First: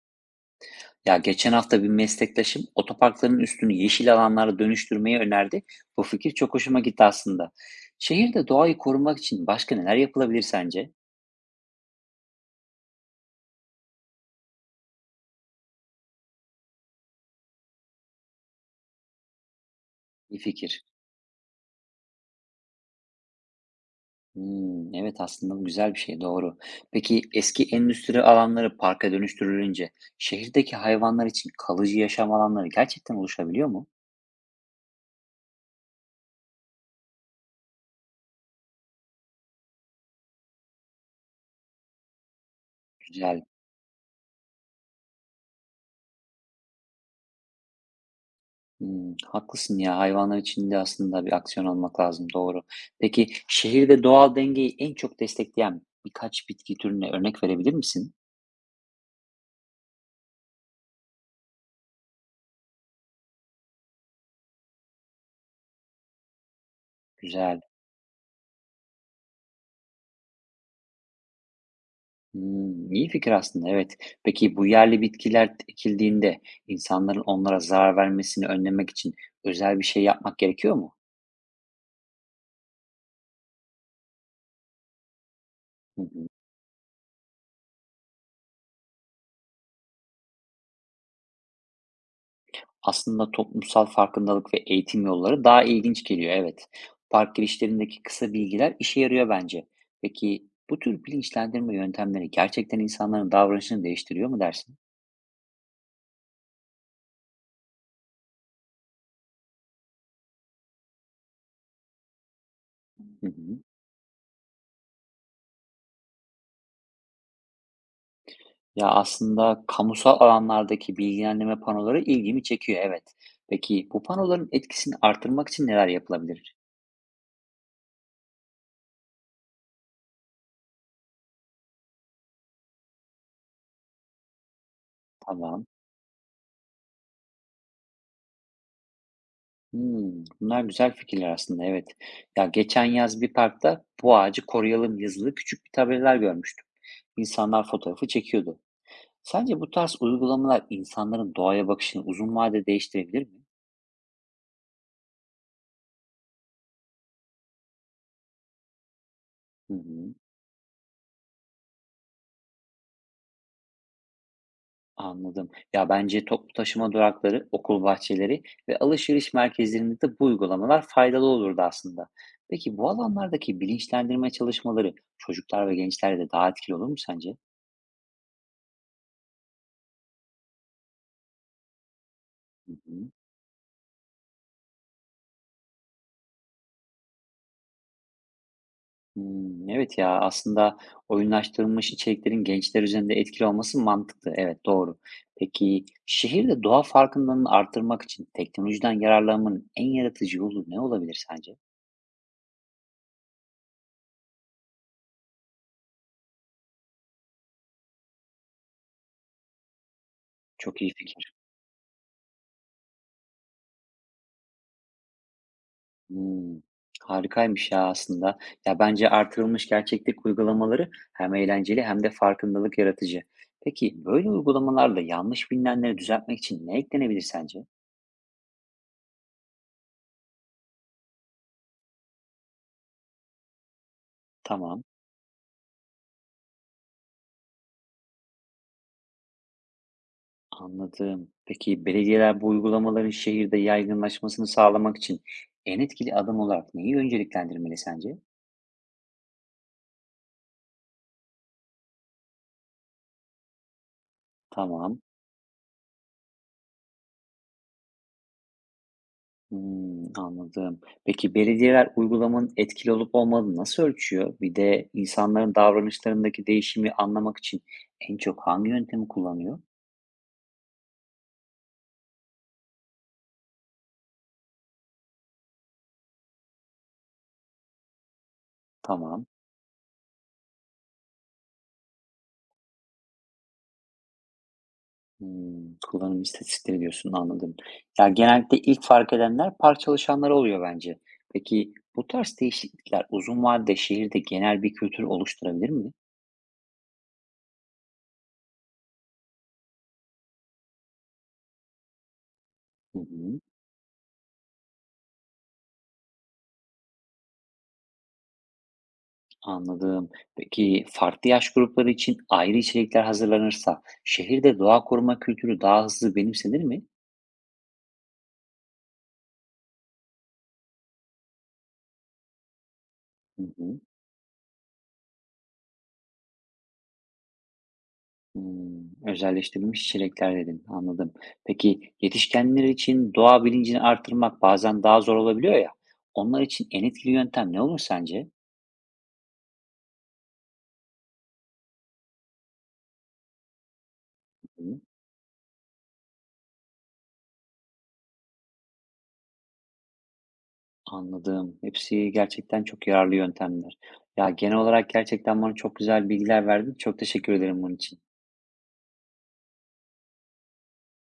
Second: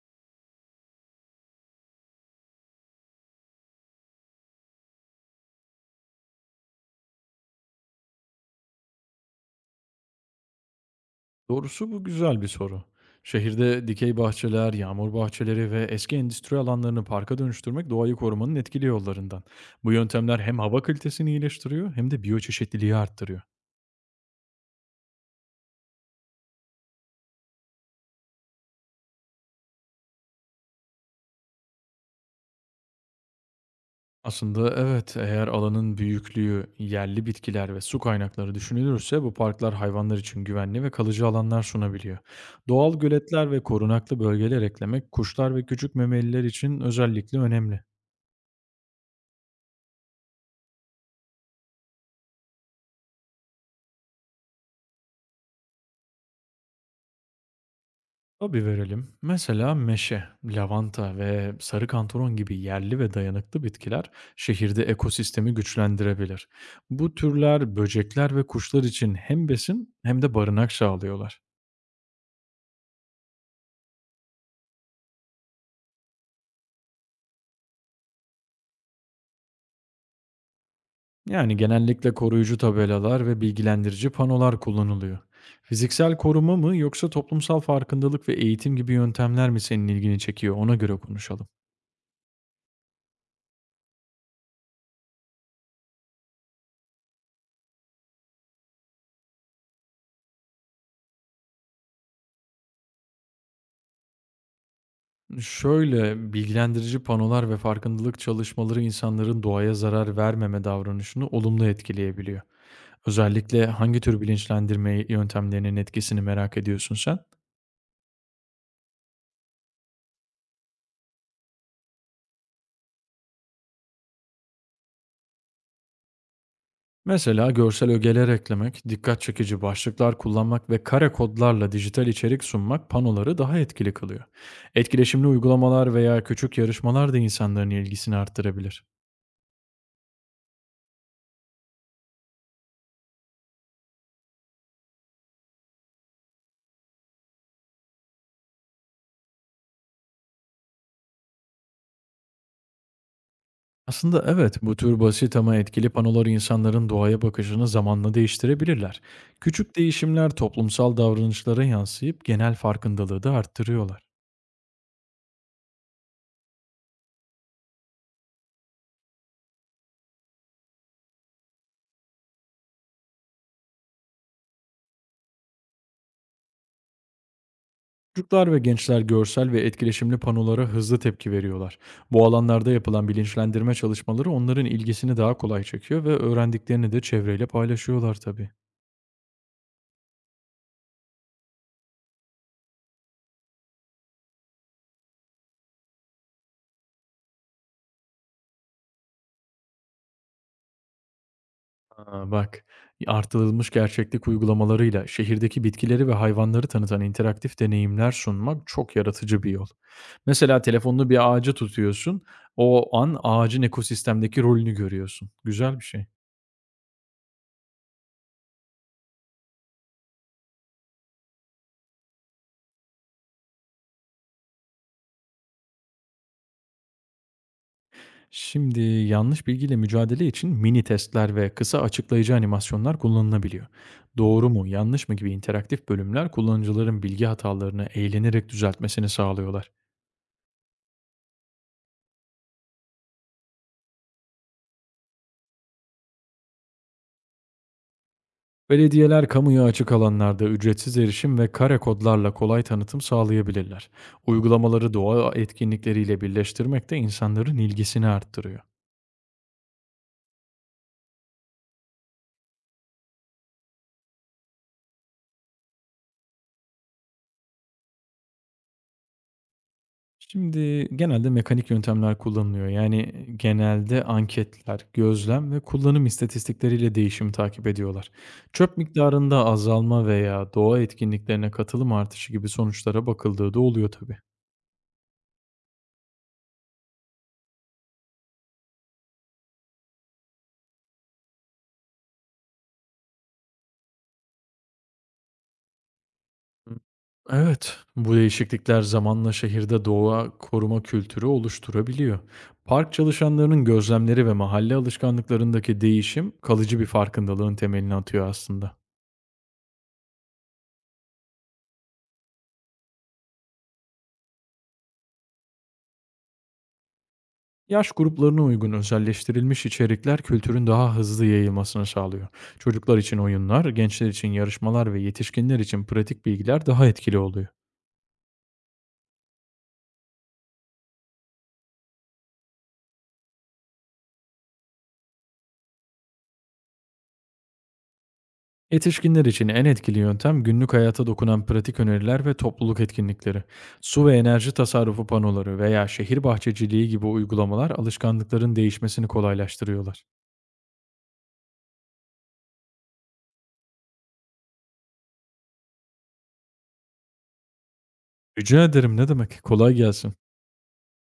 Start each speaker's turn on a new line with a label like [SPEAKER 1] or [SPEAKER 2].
[SPEAKER 1] Ya geçen hafta bir meslektaşım otoparkların üstünü yeşil alanlara dönüştürmeyi önerdi. Bu fikir çok hoşuma gitti aslında. Şehirde doğayı korumak için başka neler yapılabilir sence?
[SPEAKER 2] Doğrusu bu güzel bir soru. Şehirde dikey bahçeler, yağmur bahçeleri ve eski endüstri alanlarını parka dönüştürmek doğayı korumanın etkili yollarından. Bu yöntemler
[SPEAKER 1] İyi
[SPEAKER 2] hem hava
[SPEAKER 1] fikir.
[SPEAKER 2] kalitesini iyileştiriyor hem de biyoçeşitliliği arttırıyor.
[SPEAKER 1] Evet aslında bu güzel bir şey doğru. Peki eski endüstri alanları parka dönüştürülünce şehirdeki hayvanlar için kalıcı yaşam alanları gerçekten oluşabiliyor mu?
[SPEAKER 2] Aslında evet, eğer alanın büyüklüğü, yerli bitkiler ve su kaynakları düşünülürse bu parklar hayvanlar için güvenli ve kalıcı alanlar sunabiliyor. Doğal
[SPEAKER 1] Güzel.
[SPEAKER 2] göletler ve korunaklı bölgeler eklemek kuşlar ve küçük memeliler için özellikle önemli.
[SPEAKER 1] Haklısın ya, hayvanlar için de aslında bir aksiyon almak lazım, doğru. Peki şehirde doğal dengeyi en çok destekleyen birkaç bitki türüne örnek verebilir misin?
[SPEAKER 2] Tabii verelim. Mesela meşe, lavanta ve sarı kantaron gibi yerli ve dayanıklı bitkiler şehirde ekosistemi güçlendirebilir. Bu
[SPEAKER 1] Güzel.
[SPEAKER 2] türler böcekler ve kuşlar için hem besin hem de barınak sağlıyorlar.
[SPEAKER 1] İyi fikir aslında, evet. Peki bu yerli bitkiler ekildiğinde insanların onlara zarar vermesini önlemek için özel bir şey yapmak gerekiyor mu?
[SPEAKER 2] Yani genellikle koruyucu tabelalar ve bilgilendirici panolar kullanılıyor.
[SPEAKER 1] Hı
[SPEAKER 2] Fiziksel
[SPEAKER 1] hı.
[SPEAKER 2] koruma mı yoksa toplumsal farkındalık ve eğitim gibi yöntemler mi senin ilgini çekiyor? Ona göre konuşalım.
[SPEAKER 1] Aslında toplumsal farkındalık ve eğitim yolları daha ilginç geliyor, evet. Park girişlerindeki kısa bilgiler işe yarıyor bence. Peki bu tür bilinçlendirme yöntemleri gerçekten insanların davranışını değiştiriyor mu dersin?
[SPEAKER 2] Şöyle, bilgilendirici panolar ve farkındalık çalışmaları insanların doğaya zarar vermeme davranışını olumlu etkileyebiliyor.
[SPEAKER 1] Hı hı.
[SPEAKER 2] Özellikle hangi tür bilinçlendirme yöntemlerinin etkisini merak ediyorsun sen?
[SPEAKER 1] Ya aslında kamusal alanlardaki bilgilendirme panoları ilgimi çekiyor, evet. Peki bu panoların etkisini artırmak için neler yapılabilir?
[SPEAKER 2] Mesela görsel ögeler eklemek, dikkat çekici başlıklar kullanmak ve kare kodlarla dijital içerik sunmak panoları daha etkili kılıyor. Etkileşimli
[SPEAKER 1] Tamam.
[SPEAKER 2] uygulamalar veya küçük yarışmalar da insanların ilgisini arttırabilir.
[SPEAKER 1] Bunlar güzel fikirler aslında, evet. Ya, geçen yaz bir parkta "Bu ağacı koruyalım." yazılı küçük bir tabelalar görmüştüm. İnsanlar fotoğrafı çekiyordu. Sence bu tarz uygulamalar insanların doğaya bakışını uzun vadede değiştirebilir mi?
[SPEAKER 2] Aslında evet, bu tür basit ama etkili panolar insanların doğaya bakışını zamanla değiştirebilirler.
[SPEAKER 1] Hı
[SPEAKER 2] Küçük
[SPEAKER 1] hı,
[SPEAKER 2] değişimler toplumsal davranışlara yansıyıp genel farkındalığı da arttırıyorlar.
[SPEAKER 1] anladım. Ya, bence toplu taşıma durakları, okul bahçeleri ve alışveriş merkezlerinde de bu uygulamalar faydalı olurdu aslında. Peki bu alanlardaki bilinçlendirme çalışmaları çocuklar ve gençlerde daha etkili olur mu sence?
[SPEAKER 2] Çocuklar ve gençler görsel ve etkileşimli panolara hızlı tepki veriyorlar. Bu alanlarda
[SPEAKER 1] Hı
[SPEAKER 2] yapılan
[SPEAKER 1] hı.
[SPEAKER 2] bilinçlendirme çalışmaları onların ilgisini daha kolay çekiyor ve öğrendiklerini de çevreyle paylaşıyorlar tabii.
[SPEAKER 1] Evet ya, aslında oyunlaştırılmış içeriklerin gençler üzerinde etkili olması mantıklı. Evet, doğru. Peki, şehirde doğa farkındalığını arttırmak için teknolojiden yararlanmanın en yaratıcı yolu ne olabilir sence?
[SPEAKER 2] A, bak. Artırılmış gerçeklik uygulamalarıyla şehirdeki bitkileri ve hayvanları tanıtan interaktif deneyimler sunmak çok yaratıcı bir yol. Mesela
[SPEAKER 1] Çok iyi
[SPEAKER 2] telefonunu bir
[SPEAKER 1] fikir.
[SPEAKER 2] ağaca tutuyorsun, o an ağacın ekosistemdeki rolünü görüyorsun. Güzel bir şey.
[SPEAKER 1] Hımm, harikaymış ya aslında. Ya, bence artırılmış gerçeklik uygulamaları hem eğlenceli hem de farkındalık yaratıcı. Peki, böyle uygulamalarla yanlış bilinenleri düzeltmek için ne eklenebilir sence?
[SPEAKER 2] Şimdi yanlış bilgiyle mücadele için mini testler ve kısa açıklayıcı animasyonlar kullanılabiliyor. Doğru mu,
[SPEAKER 1] Tamam.
[SPEAKER 2] yanlış mı gibi interaktif bölümler kullanıcıların bilgi hatalarını eğlenerek düzeltmesini sağlıyorlar.
[SPEAKER 1] Anladım. Peki belediyeler bu uygulamaların şehirde yaygınlaşmasını sağlamak için en etkili adım olarak neyi önceliklendirmeli sence?
[SPEAKER 2] Belediyeler kamuya açık alanlarda ücretsiz erişim ve kare kodlarla kolay tanıtım sağlayabilirler. Uygulamaları
[SPEAKER 1] Tamam.
[SPEAKER 2] doğa etkinlikleriyle birleştirmek de insanların ilgisini arttırıyor.
[SPEAKER 1] Anladım. Peki belediyeler uygulamanın etkili olup olmadığını nasıl ölçüyor? Bir de insanların davranışlarındaki değişimi anlamak için en çok hangi yöntemi kullanıyor?
[SPEAKER 2] Şimdi genelde mekanik yöntemler kullanılıyor. Yani genelde anketler, gözlem ve kullanım istatistikleriyle değişimi takip ediyorlar. Çöp
[SPEAKER 1] Tamam.
[SPEAKER 2] miktarında azalma veya doğa etkinliklerine katılım artışı gibi sonuçlara bakıldığı da oluyor tabii.
[SPEAKER 1] Kullanım istatistikleri diyorsun, anladım. Ya, genellikle ilk fark edenler park çalışanları oluyor bence. Peki bu tarz değişiklikler uzun vadede şehirde genel bir kültür oluşturabilir mi?
[SPEAKER 2] Hı. Evet, bu değişiklikler zamanla şehirde doğa koruma kültürü oluşturabiliyor. Park
[SPEAKER 1] Hı hı,
[SPEAKER 2] çalışanlarının gözlemleri ve mahalle alışkanlıklarındaki değişim kalıcı bir farkındalığın temelini atıyor aslında.
[SPEAKER 1] anladım. Peki farklı yaş grupları için ayrı içerikler hazırlanırsa şehirde doğa koruma kültürü daha hızlı benimsenir mi?
[SPEAKER 2] Yaş gruplarına uygun özelleştirilmiş içerikler kültürün daha hızlı yayılmasını sağlıyor. Çocuklar için
[SPEAKER 1] Hı
[SPEAKER 2] oyunlar,
[SPEAKER 1] hı.
[SPEAKER 2] gençler için yarışmalar ve yetişkinler için pratik bilgiler daha etkili oluyor.
[SPEAKER 1] Özelleştirilmiş çilekler dedin, anladım. Peki yetişkinler için doğa bilincini arttırmak bazen daha zor olabiliyor ya, onlar için en etkili yöntem ne olur sence?
[SPEAKER 2] Yetişkinler için en etkili yöntem günlük hayata dokunan pratik öneriler ve topluluk etkinlikleri. Su ve enerji
[SPEAKER 1] Hı.
[SPEAKER 2] tasarrufu panoları veya şehir bahçeciliği gibi uygulamalar alışkanlıkların değişmesini kolaylaştırıyorlar.
[SPEAKER 1] Anladım. Hepsi gerçekten çok yararlı yöntemler. Ya, genel olarak gerçekten bana çok güzel bilgiler verdin. Çok teşekkür ederim bunun için.
[SPEAKER 2] Rica ederim ne demek? Kolay gelsin.